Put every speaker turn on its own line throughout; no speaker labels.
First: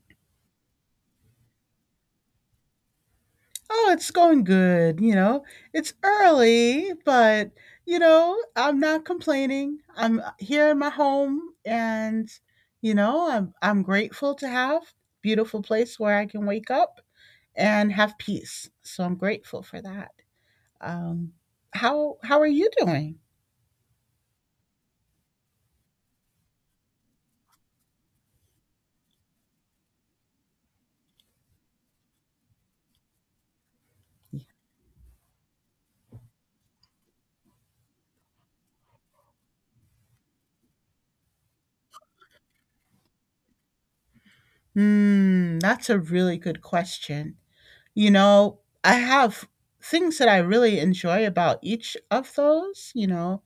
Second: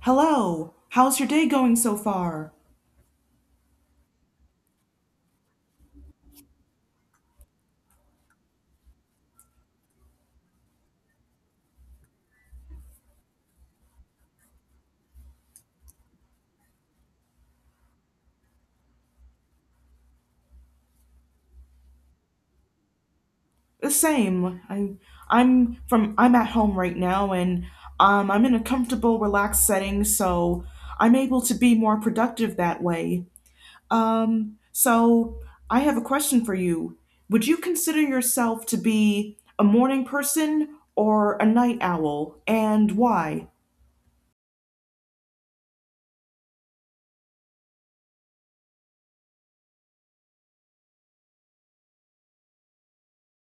Hello. How's your day going so far?
Oh, it's going good, you know. It's early, but you know, I'm not complaining. I'm here in my home and you know, I'm grateful to have beautiful place where I can wake up and have peace. So I'm grateful for that. Um how are you doing?
The same. I I'm from I'm at home right now, and I'm in a comfortable, relaxed setting, so I'm able to be more productive that way. So I have a question for you. Would you consider yourself to be a morning person or a night owl, and why?
Hmm, that's a really good question. You know, I have things that I really enjoy about each of those, you know.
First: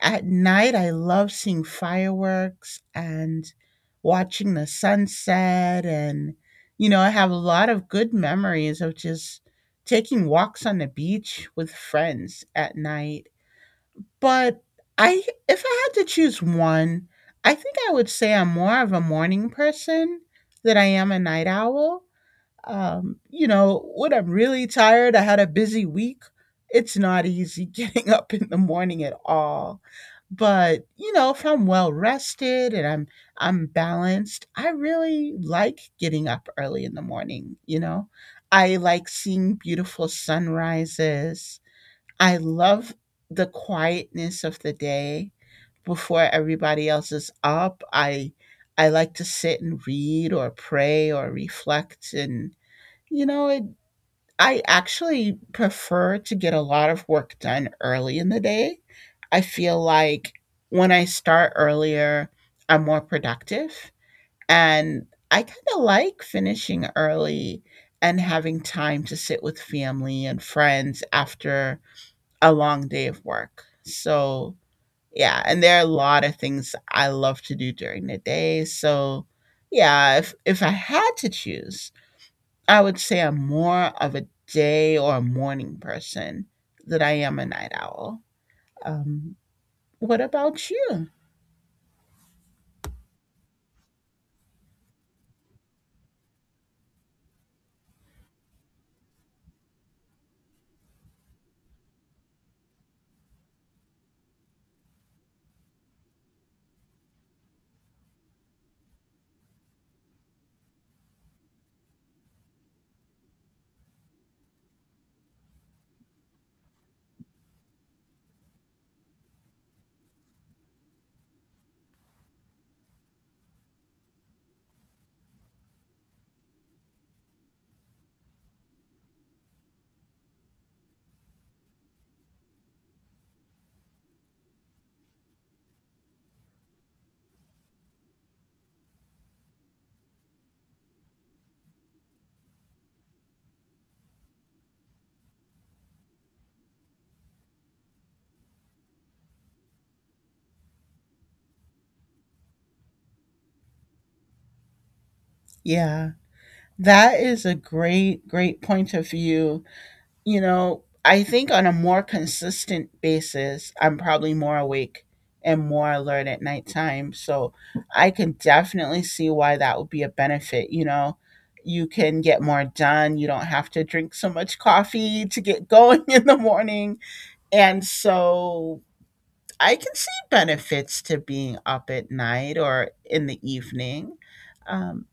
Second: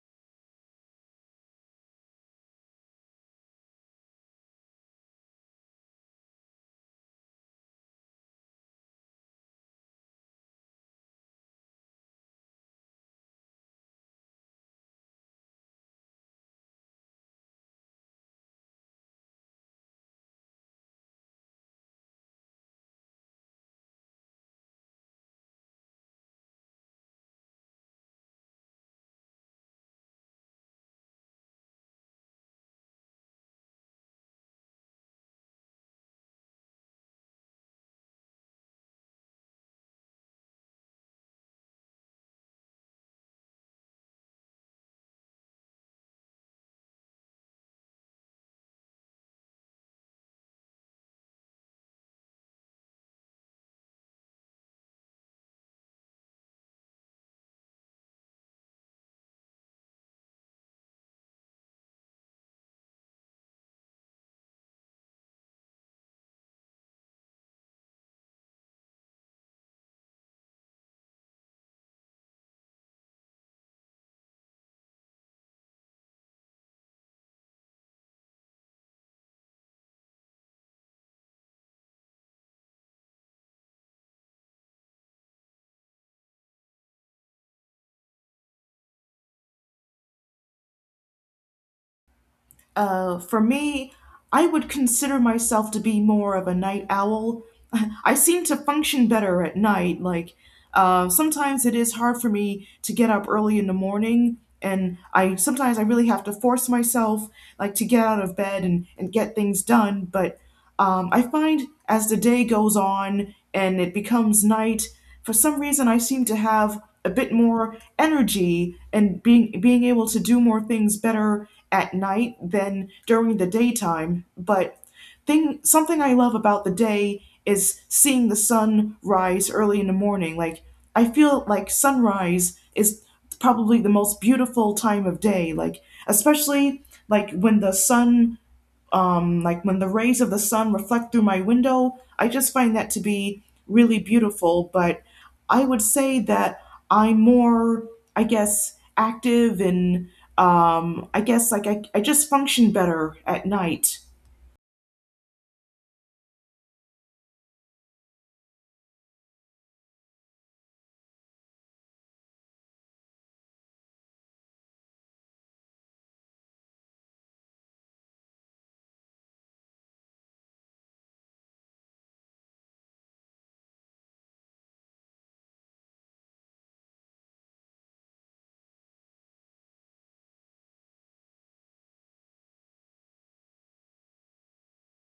At night, I love seeing fireworks and watching the sunset. And, you know, I have a lot of good memories of just taking walks on the beach with friends at night. But I, if I had to choose one, I think I would say I'm more of a morning person than I am a night owl. You know, when I'm really tired, I had a busy week. It's not easy getting up in the morning at all. But, you know, if I'm well rested and I'm balanced, I really like getting up early in the morning, you know. I like seeing beautiful sunrises. I love the quietness of the day before everybody else is up. I like to sit and read or pray or reflect and you know, it, I actually prefer to get a lot of work done early in the day. I feel like when I start earlier, I'm more productive. And I kind of like finishing early and having time to sit with family and friends after a long day of work. So, yeah, and there are a lot of things I love to do during the day. So, yeah, if I had to choose, I would say I'm more of a day or a morning person than I am a night owl. Um, what about you?
For me, I would consider myself to be more of a night owl. I seem to function better at night. Sometimes it is hard for me to get up early in the morning, and I sometimes I really have to force myself, like, to get out of bed and, get things done. But I find as the day goes on and it becomes night, for some reason I seem to have a bit more energy and being able to do more things better at night than during the daytime. But thing something I love about the day is seeing the sun rise early in the morning. Like, I feel like sunrise is probably the most beautiful time of day. Like, especially, like when the sun like when the rays of the sun reflect through my window. I just find that to be really beautiful. But I would say that I'm more, I guess, active, and I guess, like I just function better at night.
Yeah, that is a great, great point of view. You know, I think on a more consistent basis, I'm probably more awake and more alert at nighttime. So I can definitely see why that would be a benefit. You know, you can get more done. You don't have to drink so much coffee to get going in the morning. And so I can see benefits to being up at night or in the evening. Um,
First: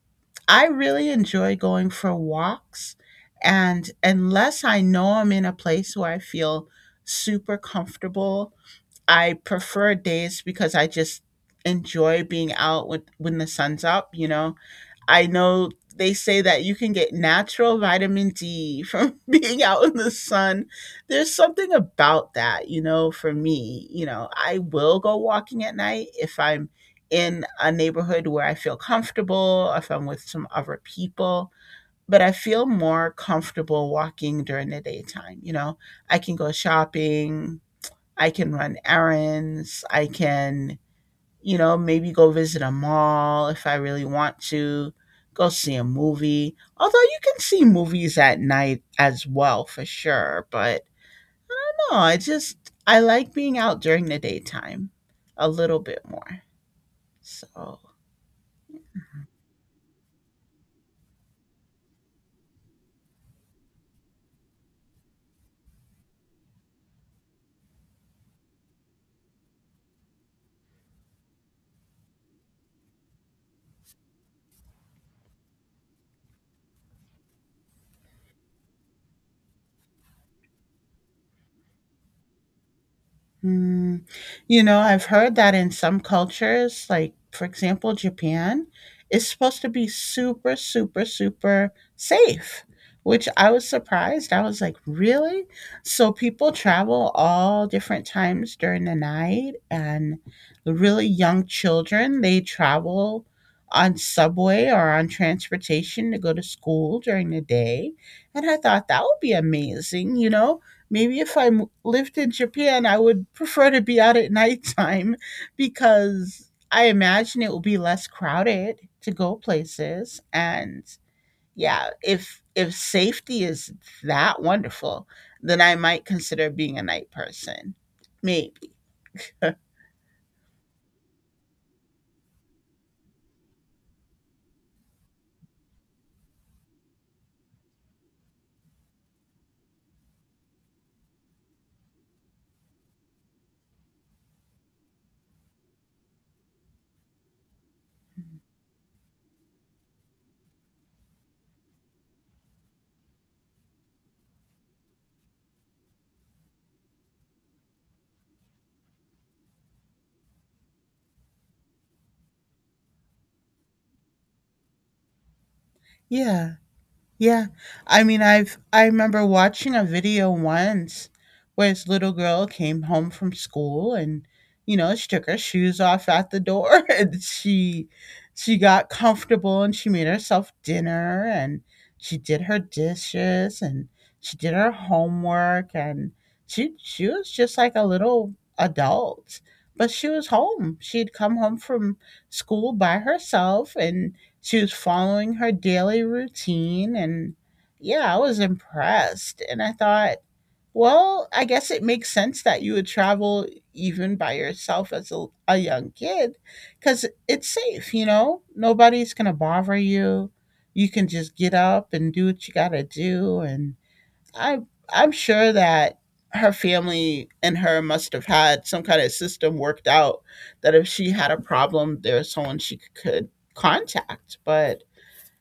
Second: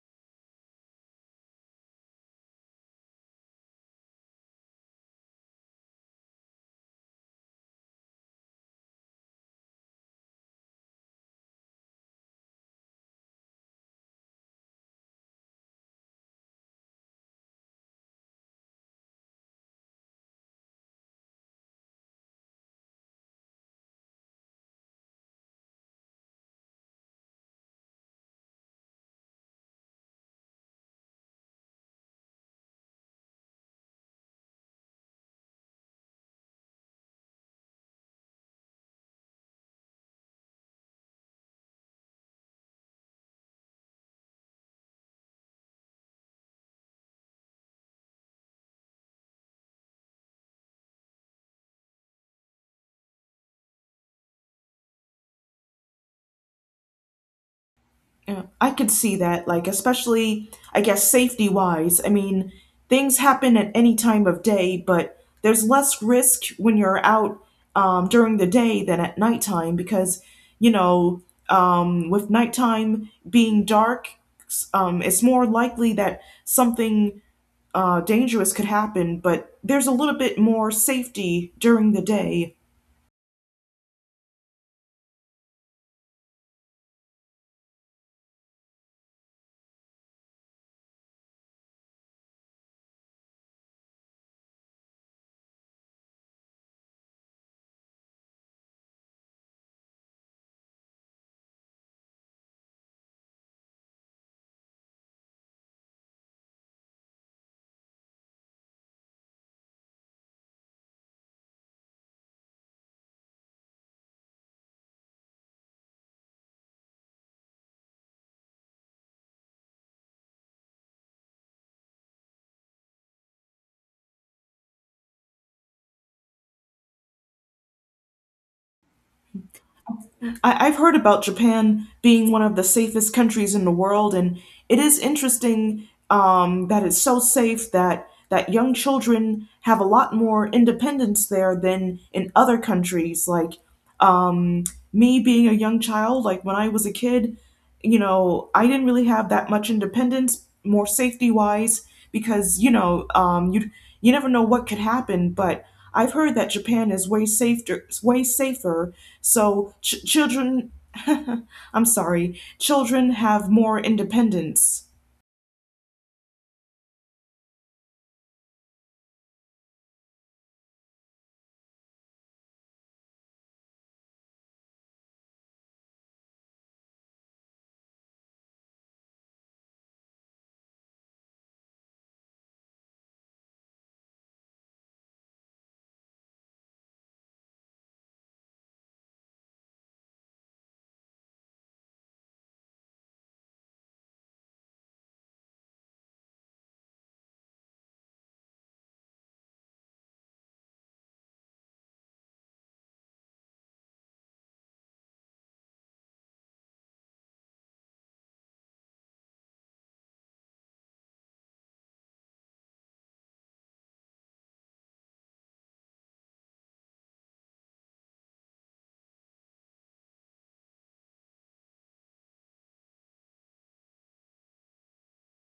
I really enjoy going for walks. And unless I know I'm in a place where I feel super comfortable, I prefer days because I just enjoy being out with, when the sun's up, you know. I know they say that you can get natural vitamin D from being out in the sun. There's something about that, you know, for me. You know, I will go walking at night if I'm in a neighborhood where I feel comfortable, if I'm with some other people, but I feel more comfortable walking during the daytime. You know, I can go shopping, I can run errands, I can you know, maybe go visit a mall if I really want to, go see a movie. Although you can see movies at night as well for sure, but no, I like being out during the daytime a little bit more. So
Yeah, I could see that, like, especially, I guess, safety wise. I mean, things happen at any time of day, but there's less risk when you're out during the day than at nighttime because, you know, with nighttime being dark, it's more likely that something dangerous could happen, but there's a little bit more safety during the day.
Mm, you know, I've heard that in some cultures, like for example, Japan, is supposed to be super, super, super safe, which I was surprised. I was like, really? So people travel all different times during the night, and the really young children, they travel on subway or on transportation to go to school during the day. And I thought that would be amazing, you know. Maybe if I lived in Japan, I would prefer to be out at nighttime because I imagine it will be less crowded to go places. And yeah, if safety is that wonderful, then I might consider being a night person. Maybe.
I've heard about Japan being one of the safest countries in the world, and it is interesting that it's so safe that young children have a lot more independence there than in other countries. Like, um, me being a young child, like when I was a kid, you know, I didn't really have that much independence, more safety wise, because you know, you never know what could happen. But I've heard that Japan is way safer, way safer. So ch- children, I'm sorry, children have more independence.
Yeah. Yeah. I mean, I remember watching a video once where this little girl came home from school and you know, she took her shoes off at the door and she got comfortable and she made herself dinner and she did her dishes and she did her homework and she was just like a little adult. But she was home. She had come home from school by herself and she was following her daily routine and yeah, I was impressed. And I thought, well, I guess it makes sense that you would travel even by yourself as a young kid because it's safe, you know? Nobody's going to bother you. You can just get up and do what you got to do. And I, I'm sure that her family and her must have had some kind of system worked out that if she had a problem, there was someone she could contact. But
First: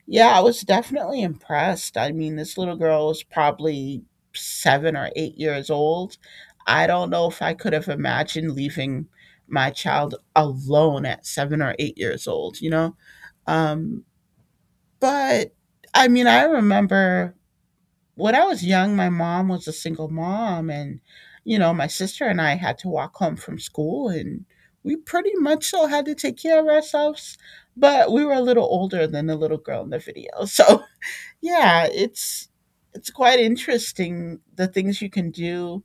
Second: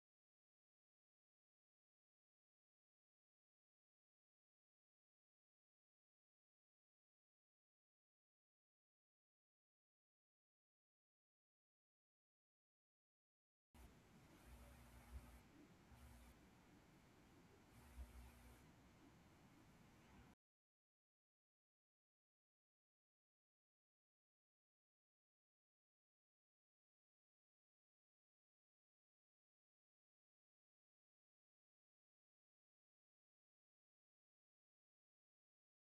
yeah, I was definitely impressed. I mean, this little girl was probably 7 or 8 years old. I don't know if I could have imagined leaving my child alone at 7 or 8 years old, you know? Um, but I mean, I remember when I was young, my mom was a single mom, and you know, my sister and I had to walk home from school, and we pretty much so had to take care of ourselves. But we were a little older than the little girl in the video, so yeah, it's quite interesting the things you can do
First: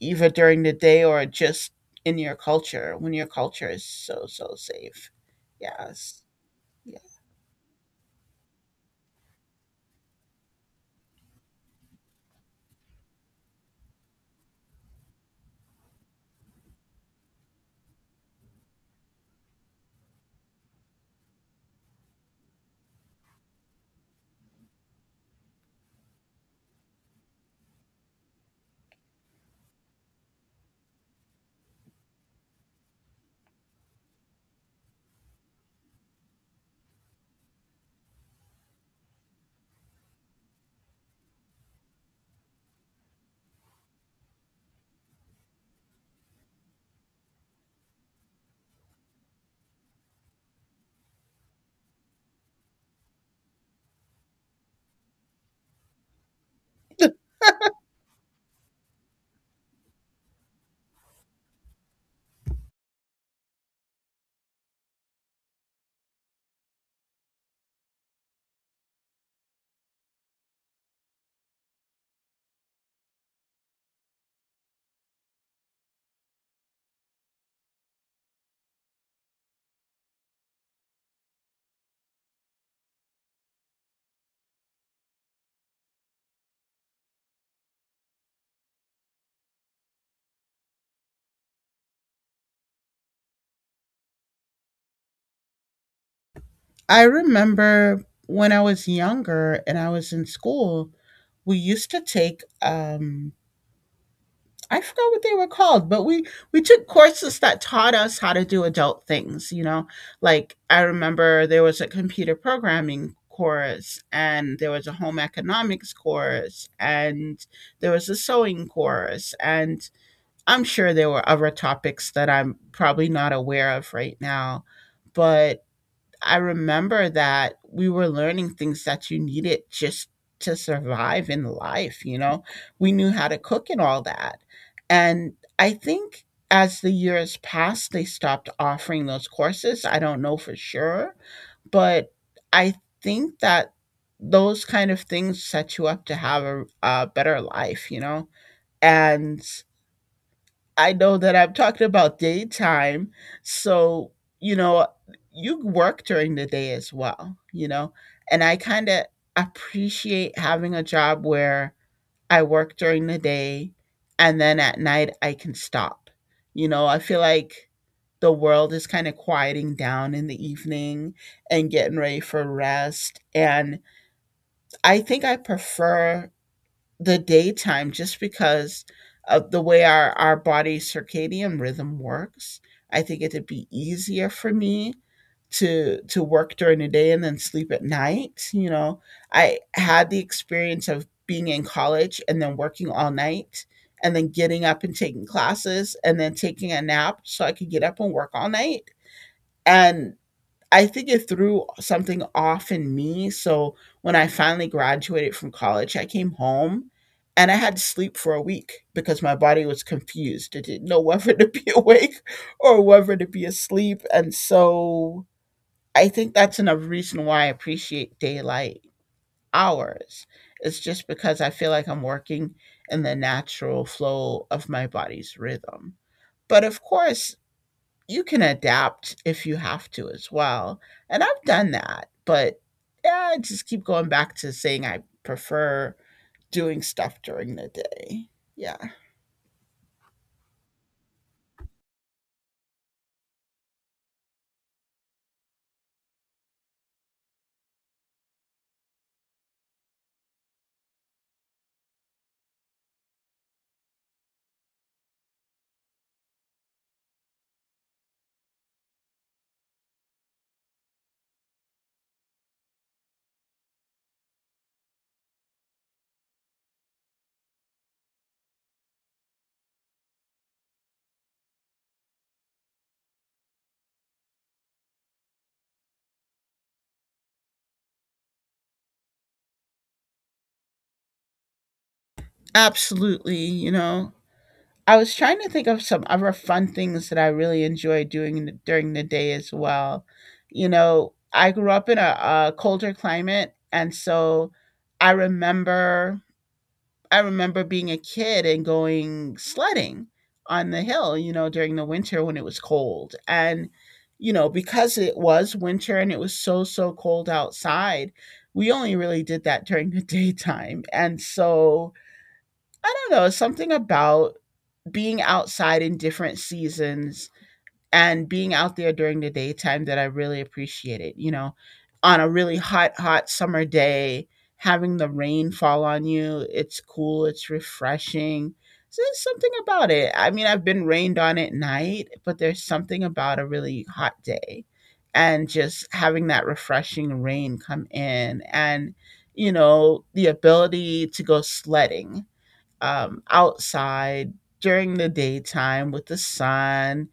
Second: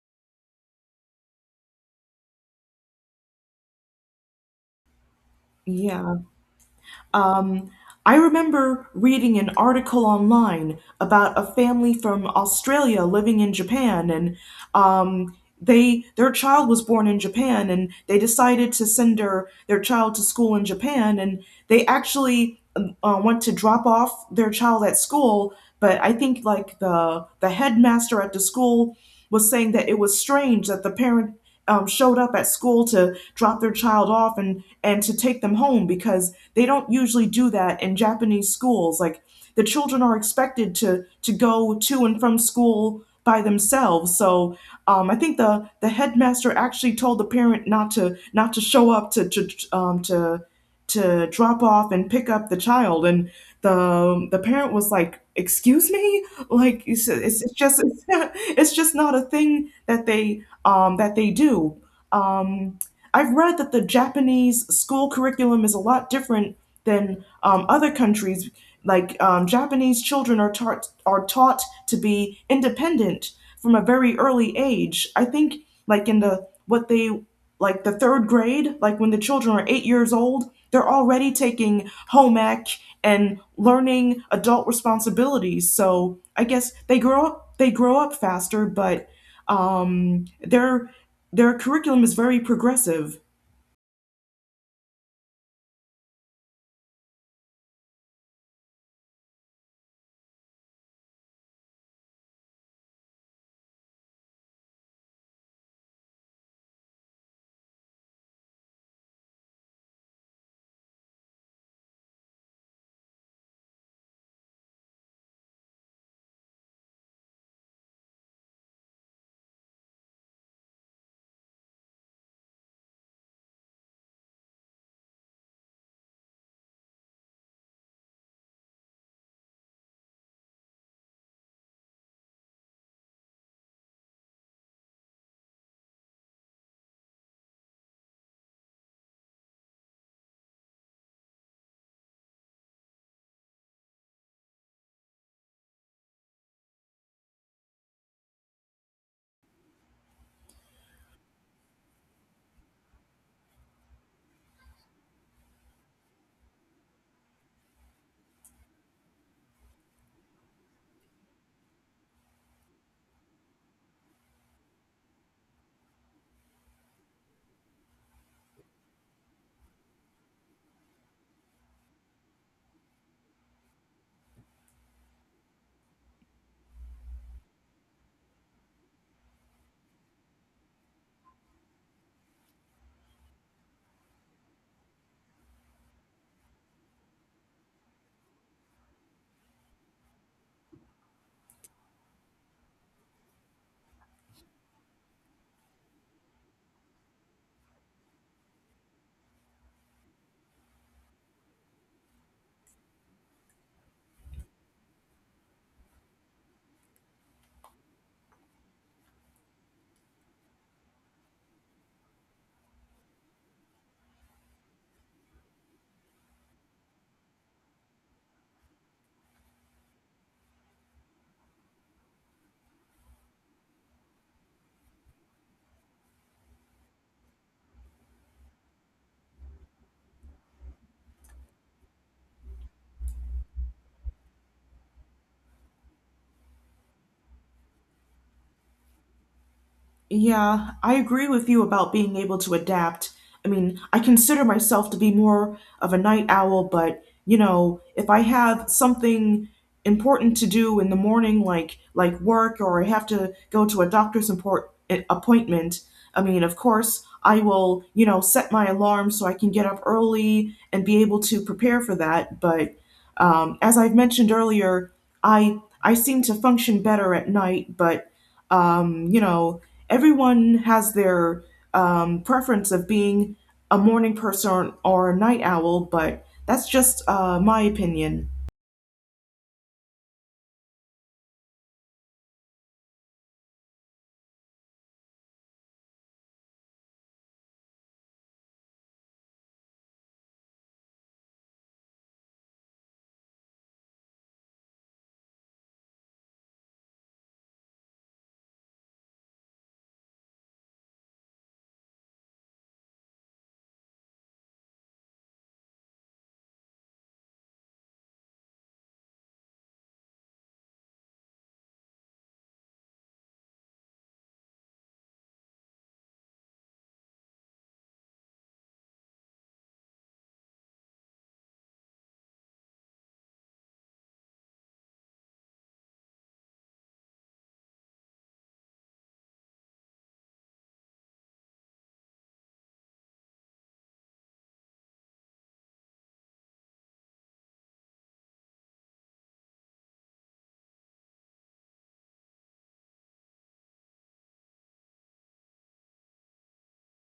either during the day or just in your culture when your culture is so so safe.
Yeah.
Yes. Yeah.
Um, I remember reading an article online about a family from Australia living in Japan, and they their child was born in Japan, and they decided to send their child to school in Japan, and they actually went to drop off their child at school, but I think like the headmaster at the school was saying that it was strange that the parent showed up at school to drop their child off and to take them home because they don't usually do that in Japanese schools. Like, the children are expected to go to and from school by themselves. So I think the headmaster actually told the parent not to show up to drop off and pick up the child, and the parent was like, excuse me, like it's just it's just not a thing that they do. um I've read that the Japanese school curriculum is a lot different than, other countries. Like, Japanese children are taught to be independent from a very early age. I think, like in the third grade, like when the children are 8 years old, they're already taking home ec and learning adult responsibilities. So I guess they grow up faster, but um, their their curriculum is very progressive.
I remember when I was younger and I was in school, we used to take I forgot what they were called, but we took courses that taught us how to do adult things, you know. Like I remember there was a computer programming course and there was a home economics course and there was a sewing course and I'm sure there were other topics that I'm probably not aware of right now, but I remember that we were learning things that you needed just to survive in life, you know? We knew how to cook and all that. And I think as the years passed, they stopped offering those courses. I don't know for sure, but I think that those kind of things set you up to have a better life, you know? And I know that I'm talking about daytime. So, you know, you work during the day as well, you know? And I kind of appreciate having a job where I work during the day and then at night I can stop. You know, I feel like the world is kind of quieting down in the evening and getting ready for rest. And I think I prefer the daytime just because of the way our body circadian rhythm works. I think it'd be easier for me to work during the day and then sleep at night. You know, I had the experience of being in college and then working all night and then getting up and taking classes and then taking a nap so I could get up and work all night. And I think it threw something off in me, so when I finally graduated from college, I came home and I had to sleep for a week because my body was confused. It didn't know whether to be awake or whether to be asleep. And so I think that's another reason why I appreciate daylight hours. It's just because I feel like I'm working in the natural flow of my body's rhythm. But of course, you can adapt if you have to as well, and I've done that, but, yeah, I just keep going back to saying I prefer doing stuff during the day. Yeah,
Yeah, I agree with you about being able to adapt. I mean, I consider myself to be more of a night owl, but you know, if I have something important to do in the morning, like work, or I have to go to a appointment, I mean, of course, I will, you know, set my alarm so I can get up early and be able to prepare for that. But as I've mentioned earlier, I seem to function better at night, but you know, everyone has their preference of being a morning person or a night owl, but that's just my opinion.
absolutely, you know? I was trying to think of some other fun things that I really enjoy doing in during the day as well. You know, I grew up in a colder climate, and so I remember I remember being a kid and going sledding on the hill, you know, during the winter when it was cold. And, you know, because it was winter and it was so, so cold outside, we only really did that during the daytime. And so I don't know, something about being outside in different seasons and being out there during the daytime that I really appreciated. You know, on a really hot, hot summer day, having the rain fall on you, it's cool, it's refreshing. So there's something about it. I mean, I've been rained on at night, but there's something about a really hot day and just having that refreshing rain come in and, you know, the ability to go sledding outside during the daytime with the sun.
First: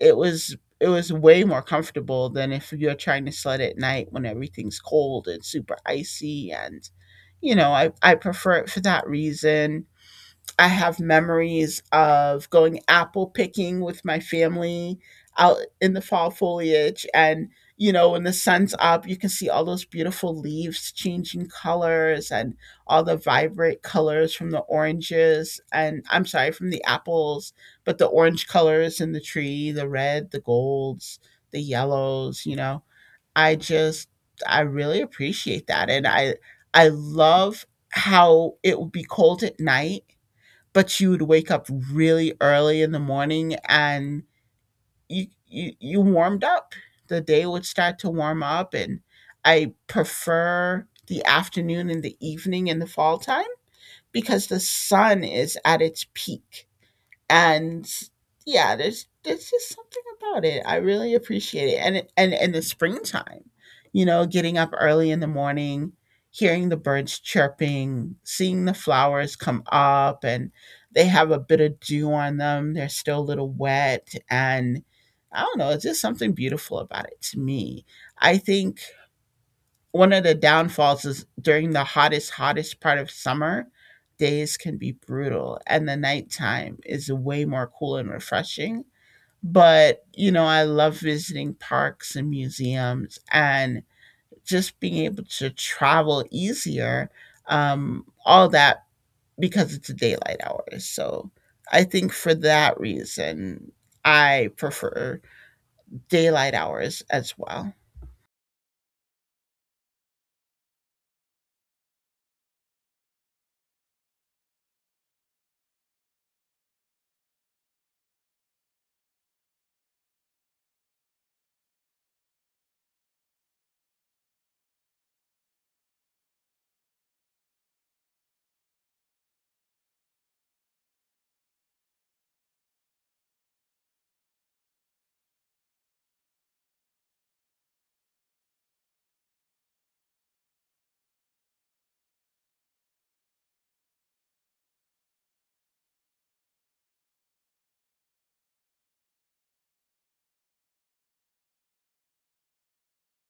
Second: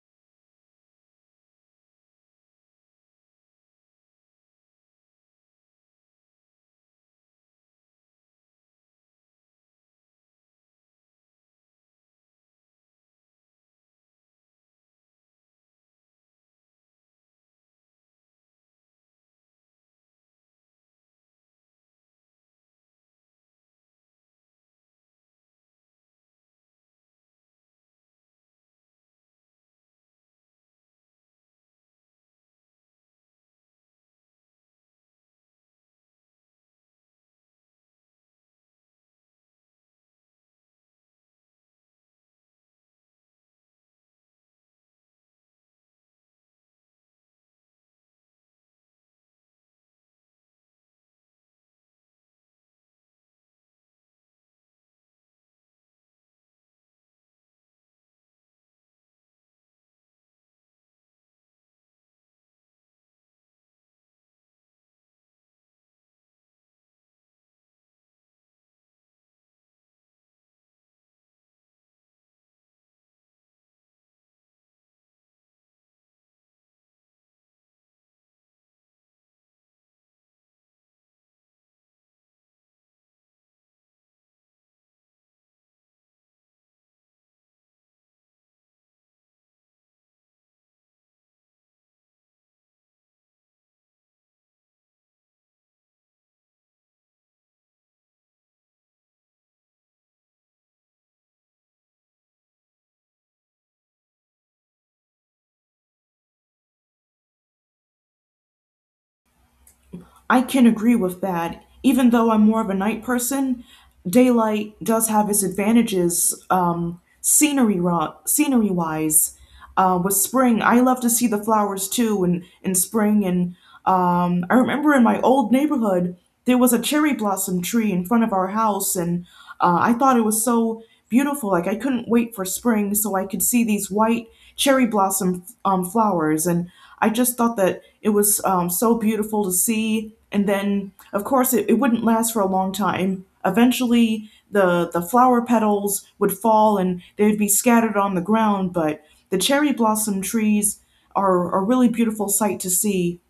It was way more comfortable than if you're trying to sled at night when everything's cold and super icy and you know I prefer it for that reason. I have memories of going apple picking with my family out in the fall foliage. And, you know, when the sun's up, you can see all those beautiful leaves changing colors and all the vibrant colors from the oranges and I'm sorry, from the apples, but the orange colors in the tree, the red, the golds, the yellows, you know. I just, I really appreciate that. I love how it would be cold at night, but you would wake up really early in the morning and you warmed up. The day would start to warm up, and I prefer the afternoon and the evening in the fall time because the sun is at its peak, and yeah, there's just something about it. I really appreciate it. And in the springtime, you know, getting up early in the morning, hearing the birds chirping, seeing the flowers come up, and they have a bit of dew on them. They're still a little wet, and I don't know, it's just something beautiful about it to me. I think one of the downfalls is during the hottest, hottest part of summer, days can be brutal and the nighttime is way more cool and refreshing. But, you know, I love visiting parks and museums and just being able to travel easier, all that because it's daylight hours. So I think for that reason, I prefer daylight hours as well.
I can agree with that. Even though I'm more of a night person, daylight does have its advantages, scenery wise. With spring, I love to see the flowers too, in spring. And I remember in my old neighborhood, there was a cherry blossom tree in front of our house, and I thought it was so beautiful. Like, I couldn't wait for spring so I could see these white cherry blossom flowers, and I just thought that it was, so beautiful to see. And then, of course, it wouldn't last for a long time. Eventually, the flower petals would fall and they'd be scattered on the ground. But the cherry blossom trees are a really beautiful sight to see.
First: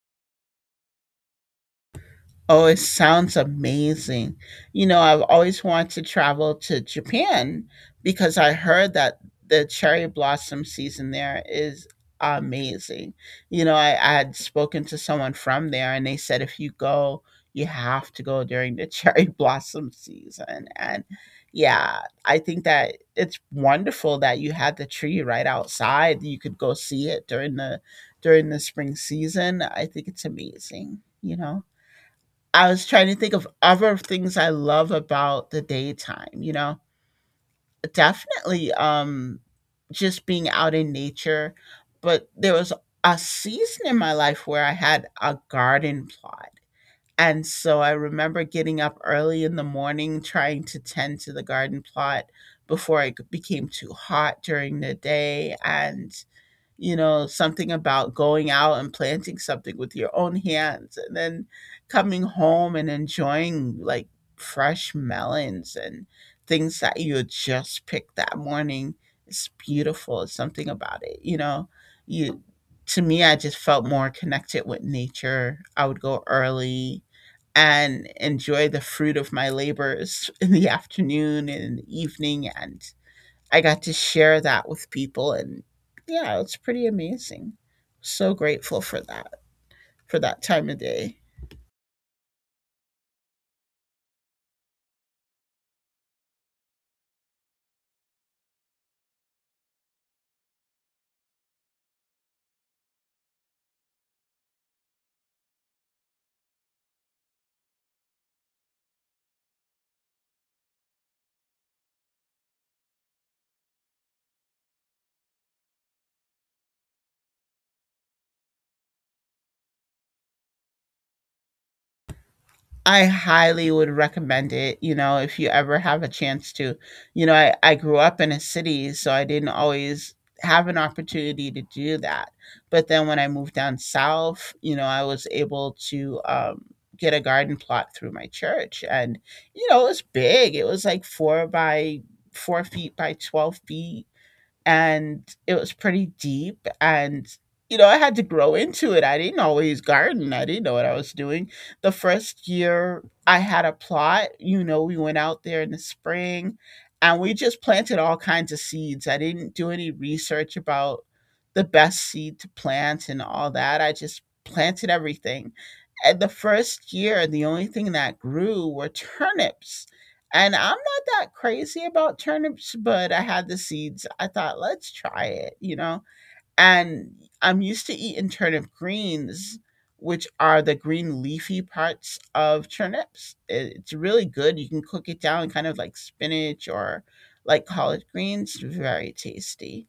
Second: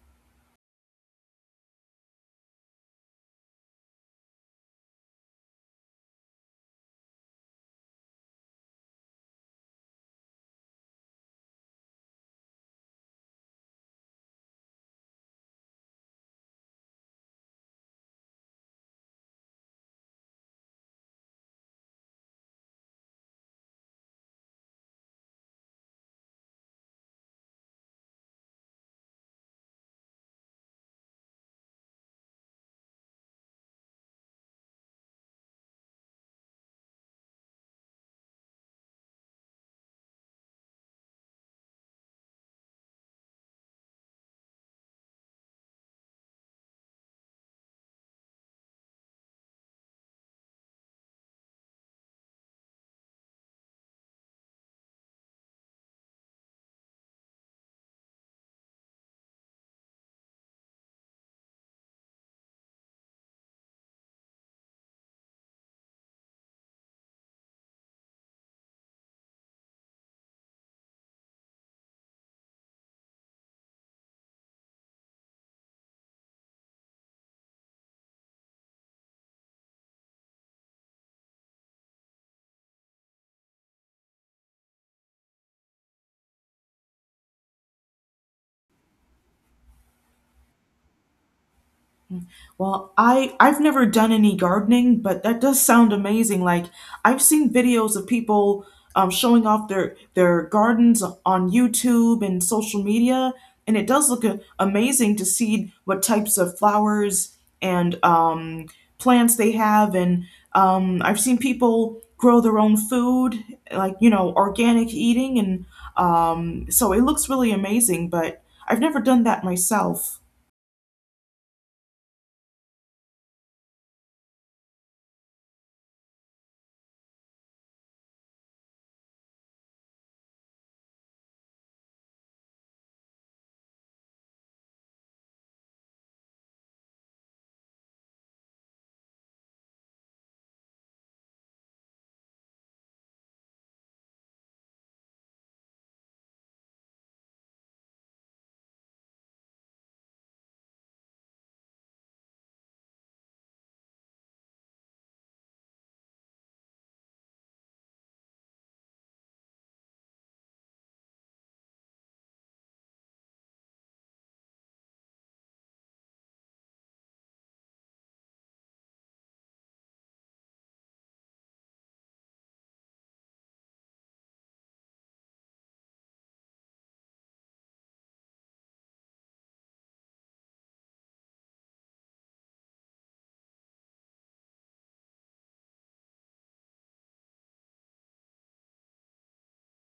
Oh, it sounds amazing. You know, I've always wanted to travel to Japan because I heard that the cherry blossom season there is amazing. You know, I had spoken to someone from there and they said if you go, you have to go during the cherry blossom season. And yeah, I think that it's wonderful that you had the tree right outside. You could go see it during the spring season. I think it's amazing, you know. I was trying to think of other things I love about the daytime, you know? Definitely, just being out in nature, but there was a season in my life where I had a garden plot. And so I remember getting up early in the morning trying to tend to the garden plot before it became too hot during the day, and you know, something about going out and planting something with your own hands and then coming home and enjoying like fresh melons and things that you had just picked that morning. It's beautiful. It's something about it, you know. You To me, I just felt more connected with nature. I would go early and enjoy the fruit of my labors in the afternoon and in the evening, and I got to share that with people, and yeah, it's pretty amazing. So grateful for that time of day.
Well, I've never done any gardening, but that does sound amazing. Like, I've seen videos of people showing off their gardens on YouTube and social media, and it does look amazing to see what types of flowers and, plants they have. And, I've seen people grow their own food, like, you know, organic eating, and so it looks really amazing. But I've never done that myself.
I highly would recommend it, you know, if you ever have a chance to. You know, I grew up in a city, so I didn't always have an opportunity to do that. But then when I moved down south, you know, I was able to get a garden plot through my church. And, you know, it was big. It was like four by 4 feet by 12 feet, and it was pretty deep. And you know, I had to grow into it. I didn't always garden. I didn't know what I was doing. The first year I had a plot, you know, we went out there in the spring and we just planted all kinds of seeds. I didn't do any research about the best seed to plant and all that. I just planted everything, and the first year the only thing that grew were turnips. And I'm not that crazy about turnips, but I had the seeds. I thought, let's try it, you know? And I'm used to eating turnip greens, which are the green leafy parts of turnips. It's really good. You can cook it down kind of like spinach or like collard greens. Very tasty.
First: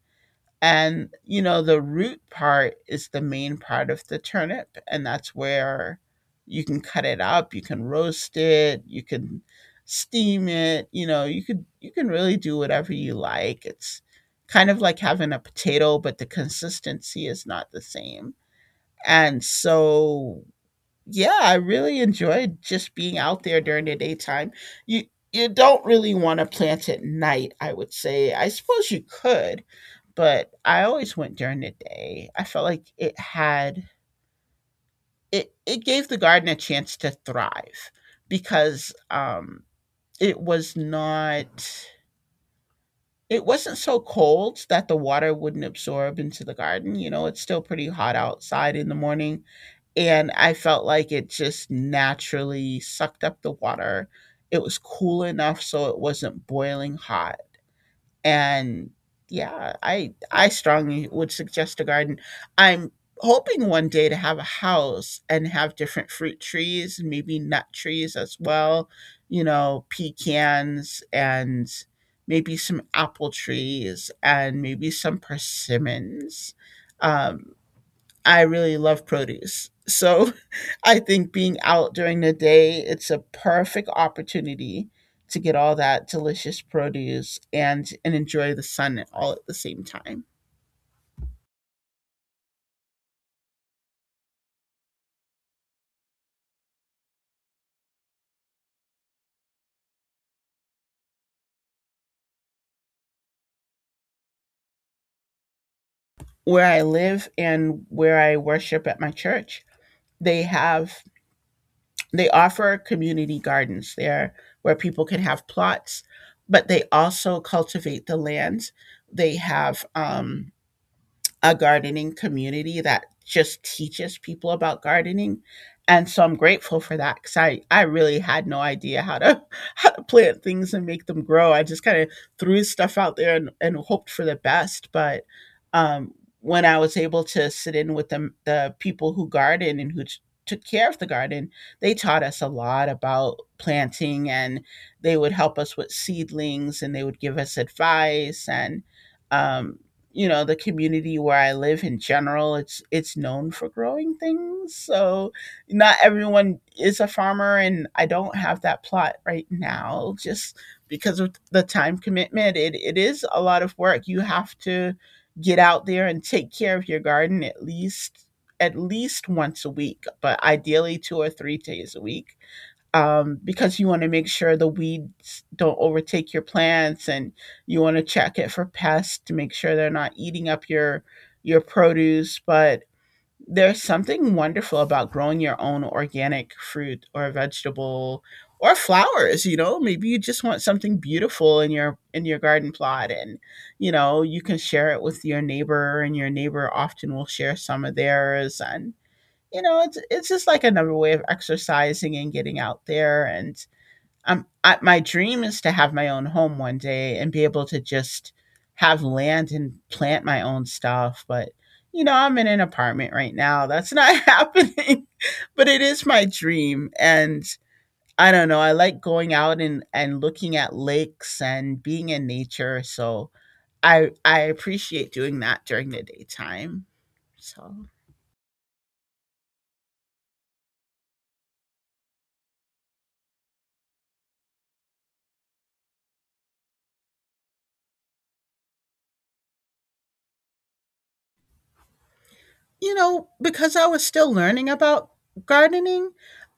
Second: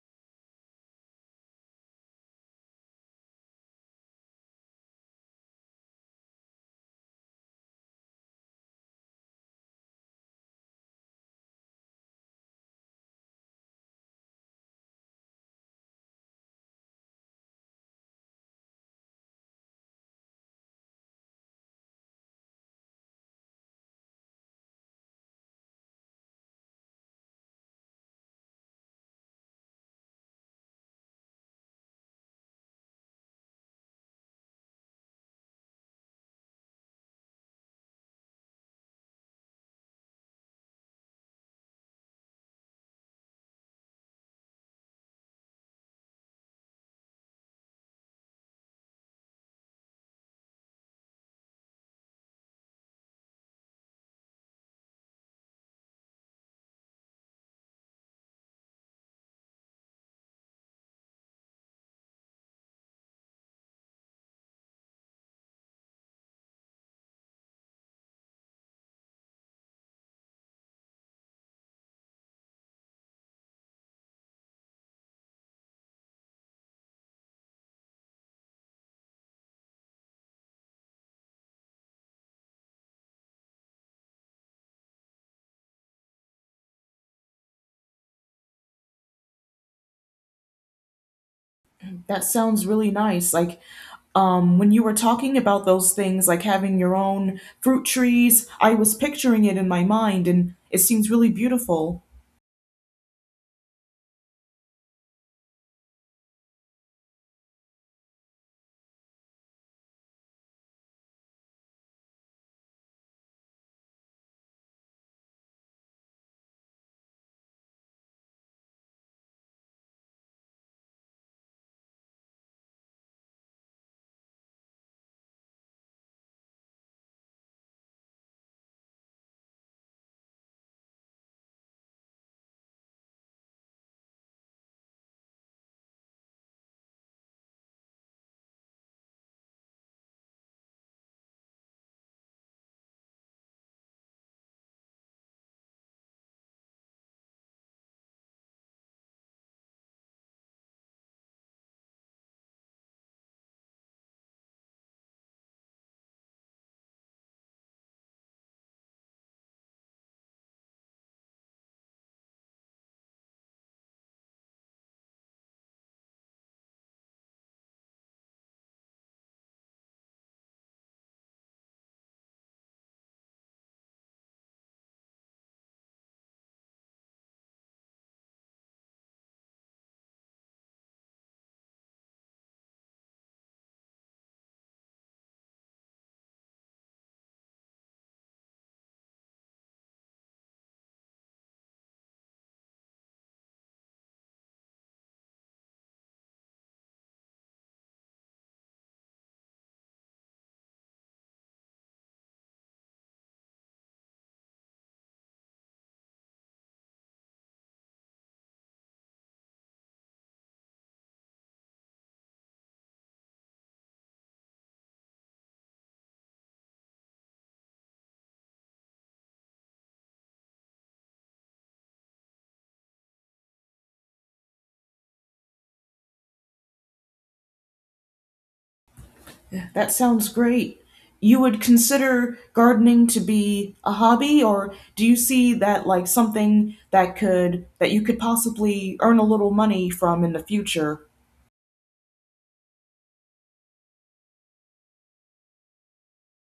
And, you know, the root part is the main part of the turnip, and that's where you can cut it up, you can roast it, you can steam it, you know, you can really do whatever you like. It's kind of like having a potato, but the consistency is not the same. And so yeah, I really enjoyed just being out there during the daytime. You you don't really want to plant at night, I would say. I suppose you could, but I always went during the day. I felt like it gave the garden a chance to thrive because it was not, it wasn't so cold that the water wouldn't absorb into the garden. You know, it's still pretty hot outside in the morning, and I felt like it just naturally sucked up the water. It was cool enough so it wasn't boiling hot, and yeah, I strongly would suggest a garden. I'm hoping one day to have a house and have different fruit trees, maybe nut trees as well, you know, pecans and maybe some apple trees and maybe some persimmons. Um, I really love produce. So I think being out during the day, it's a perfect opportunity to get all that delicious produce and enjoy the sun all at the same time.
That sounds really nice. Like, when you were talking about those things, like having your own fruit trees, I was picturing it in my mind, and it seems really beautiful.
Where I live and where I worship at my church, they have they offer community gardens there where people can have plots, but they also cultivate the land. They have a gardening community that just teaches people about gardening. And so I'm grateful for that because I really had no idea how to how to plant things and make them grow. I just kind of threw stuff out there and hoped for the best. But um, when I was able to sit in with the people who garden and who took care of the garden, they taught us a lot about planting, and they would help us with seedlings and they would give us advice. And um, you know, the community where I live in general, it's known for growing things. So not everyone is a farmer, and I don't have that plot right now, just because of the time commitment. It is a lot of work. You have to get out there and take care of your garden at least once a week, but ideally 2 or 3 days a week, because you want to make sure the weeds don't overtake your plants, and you want to check it for pests to make sure they're not eating up your produce. But there's something wonderful about growing your own organic fruit or vegetable or flowers, you know, maybe you just want something beautiful in your garden plot. And you know, you can share it with your neighbor, and your neighbor often will share some of theirs. And you know, it's just like another way of exercising and getting out there. And my dream is to have my own home one day and be able to just have land and plant my own stuff. But you know, I'm in an apartment right now. That's not happening, but it is my dream. And I don't know. I like going out and looking at lakes and being in nature. So I appreciate doing that during the daytime. So.
That sounds great. You would consider gardening to be a hobby, or do you see that like something that could that you could possibly earn a little money from in the future?
You know, because I was still learning about gardening,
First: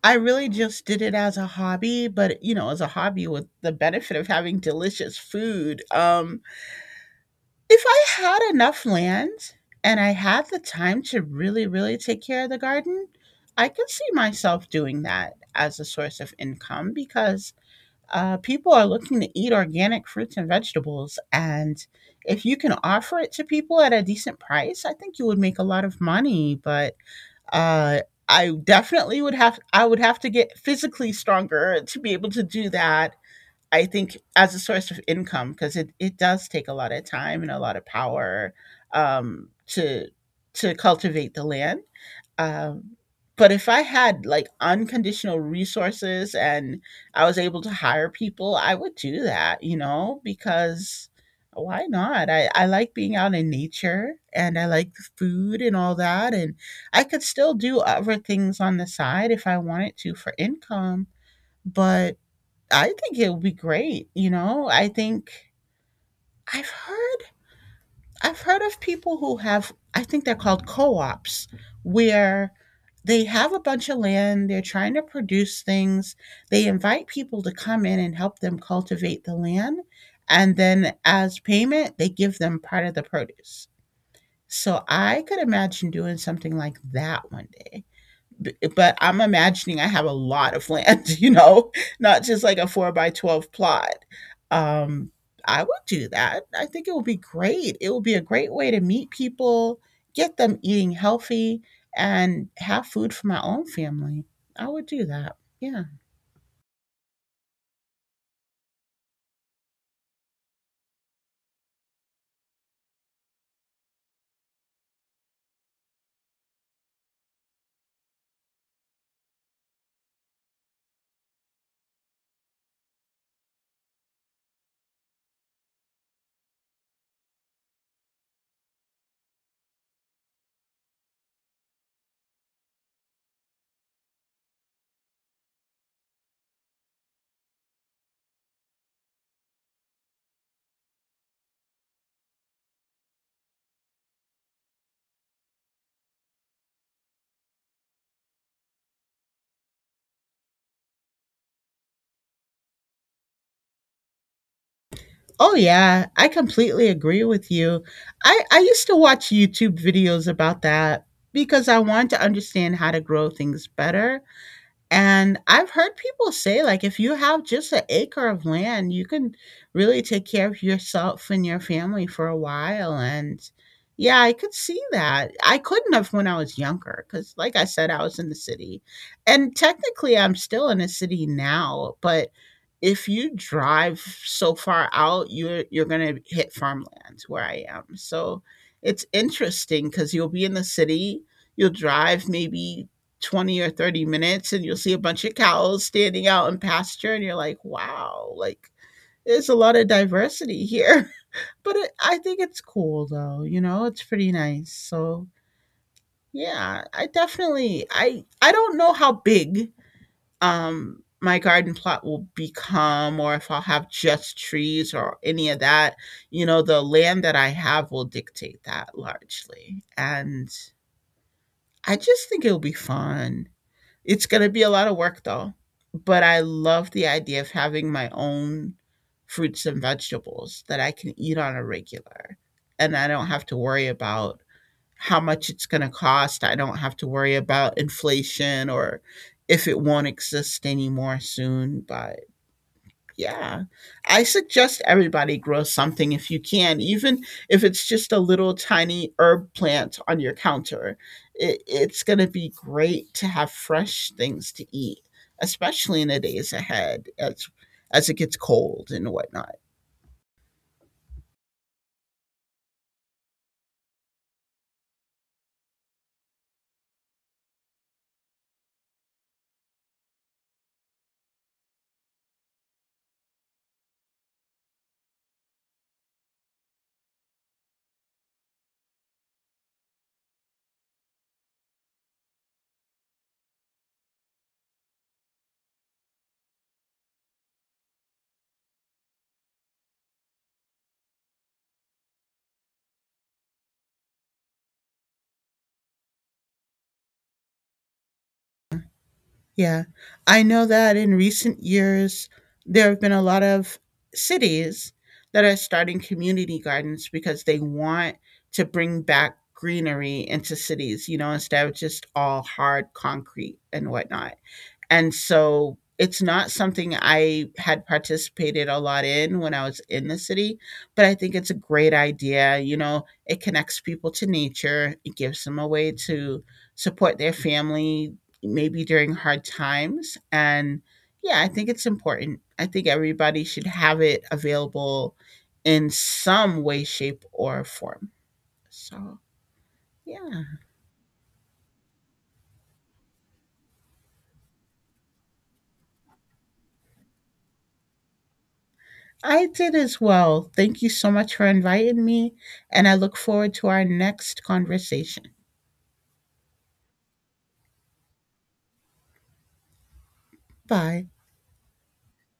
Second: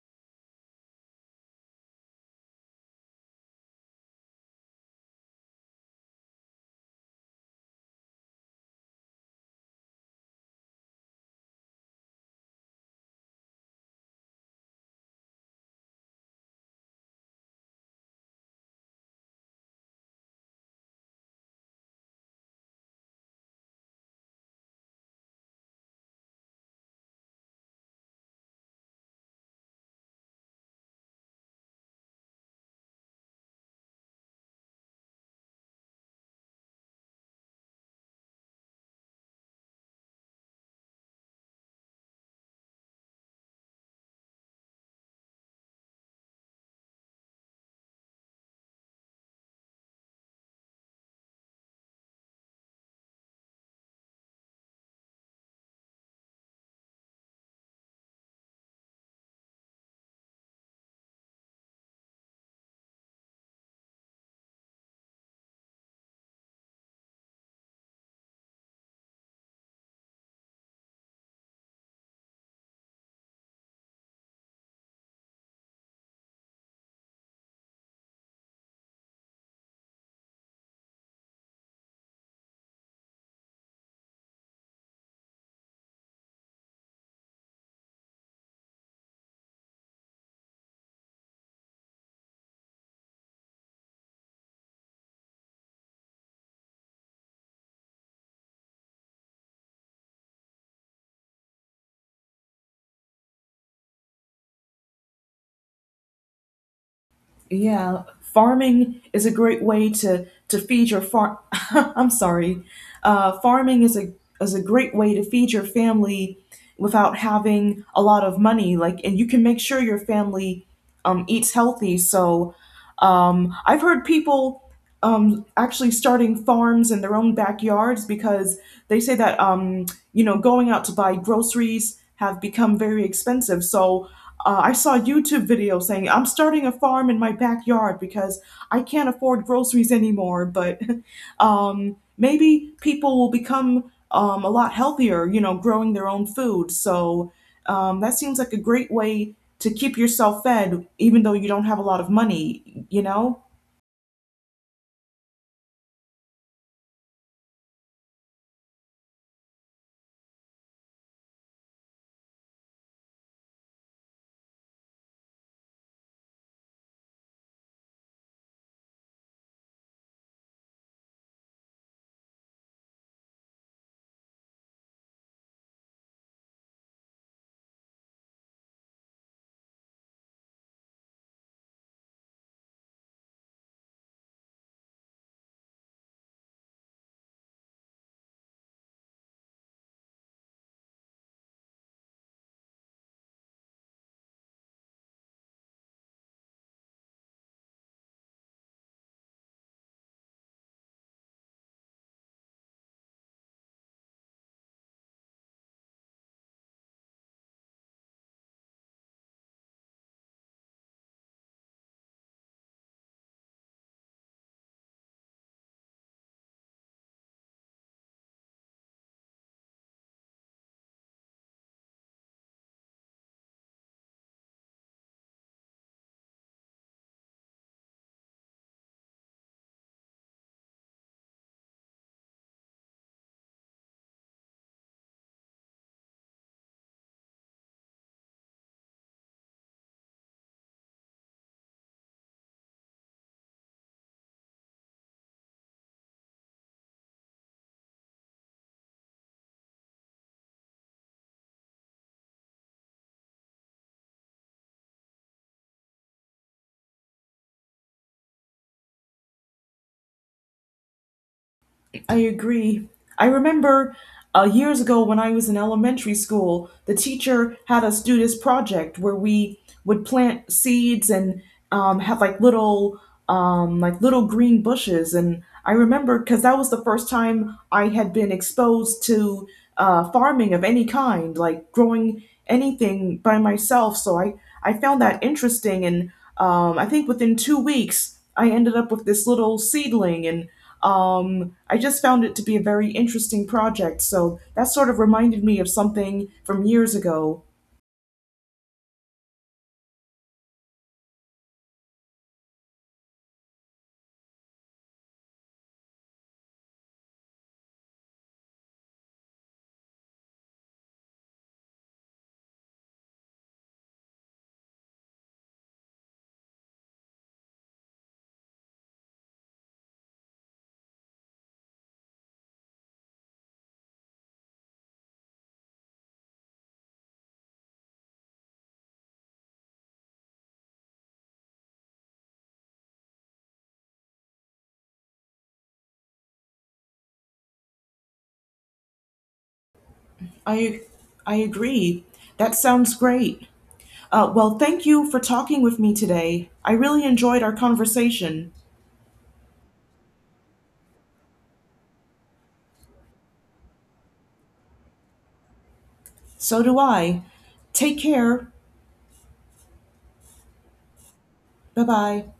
I really just did it as a hobby, but, you know, as a hobby with the benefit of having delicious food. If I had enough land and I had the time to really, really take care of the garden, I could see myself doing that as a source of income because people are looking to eat organic fruits and vegetables. And if you can offer it to people at a decent price, I think you would make a lot of money. But uh, I definitely would have, I would have to get physically stronger to be able to do that. I think as a source of income because it does take a lot of time and a lot of power, um, to to cultivate the land. Um, but if I had like unconditional resources and I was able to hire people, I would do that, you know, because why not? I like being out in nature and I like the food and all that. And I could still do other things on the side if I wanted to for income. But I think it would be great. You know, I think I've heard I've heard of people who have, I think they're called co-ops, where they have a bunch of land, they're trying to produce things. They invite people to come in and help them cultivate the land, and then as payment they give them part of the produce. So I could imagine doing something like that one day. But I'm imagining I have a lot of land, you know, not just like a four by 12 plot. Um, I would do that. I think it would be great. It would be a great way to meet people, get them eating healthy, and have food for my own family. I would do that. Yeah.
Yeah, farming is a great way to feed your farm. I'm sorry, farming is a great way to feed your family without having a lot of money. Like, and you can make sure your family eats healthy. So, I've heard people actually starting farms in their own backyards because they say that, you know, going out to buy groceries have become very expensive. So I saw a YouTube video saying, I'm starting a farm in my backyard because I can't afford groceries anymore. But maybe people will become, a lot healthier, you know, growing their own food. So that seems like a great way to keep yourself fed, even though you don't have a lot of money, you know.
Oh yeah, I completely agree with you. I used to watch YouTube videos about that because I wanted to understand how to grow things better. And I've heard people say, like, if you have just an acre of land, you can really take care of yourself and your family for a while. And yeah, I could see that. I couldn't have when I was younger because, like I said, I was in the city. And technically, I'm still in a city now. But if you drive so far out, you're gonna hit farmlands where I am. So it's interesting because you'll be in the city, you'll drive maybe 20 or 30 minutes and you'll see a bunch of cows standing out in pasture and you're like, wow, like there's a lot of diversity here. But it, I think it's cool though, you know, it's pretty nice. So yeah, I definitely, I don't know how big my garden plot will become or if I'll have just trees or any of that. You know, the land that I have will dictate that largely. And I just think it'll be fun. It's going to be a lot of work though, but I love the idea of having my own fruits and vegetables that I can eat on a regular. And I don't have to worry about how much it's going to cost. I don't have to worry about inflation or if it won't exist anymore soon. But yeah. I suggest everybody grow something if you can, even if it's just a little tiny herb plant on your counter. It's going to be great to have fresh things to eat, especially in the days ahead as it gets cold and whatnot.
I agree. I remember years ago when I was in elementary school, the teacher had us do this project where we would plant seeds and, have like little, like little green bushes. And I remember because that was the first time I had been exposed to farming of any kind, like growing anything by myself. So I found that interesting, and I think within 2 weeks I ended up with this little seedling and. I just found it to be a very interesting project, so that sort of reminded me of something from years ago.
Yeah. I know that in recent years, there have been a lot of cities that are starting community gardens because they want to bring back greenery into cities, you know, instead of just all hard concrete and whatnot. And so it's not something I had participated a lot in when I was in the city, but I think it's a great idea. You know, it connects people to nature, it gives them a way to support their family, maybe during hard times. And yeah, I think it's important. I think everybody should have it available in some way, shape, or form. So, yeah.
I, I agree. That sounds great. Well, thank you for talking with me today. I really enjoyed our conversation.
I did as well. Thank you so much for inviting me, and I look forward to our next conversation.
So do I. Take care.
Bye.
Bye bye.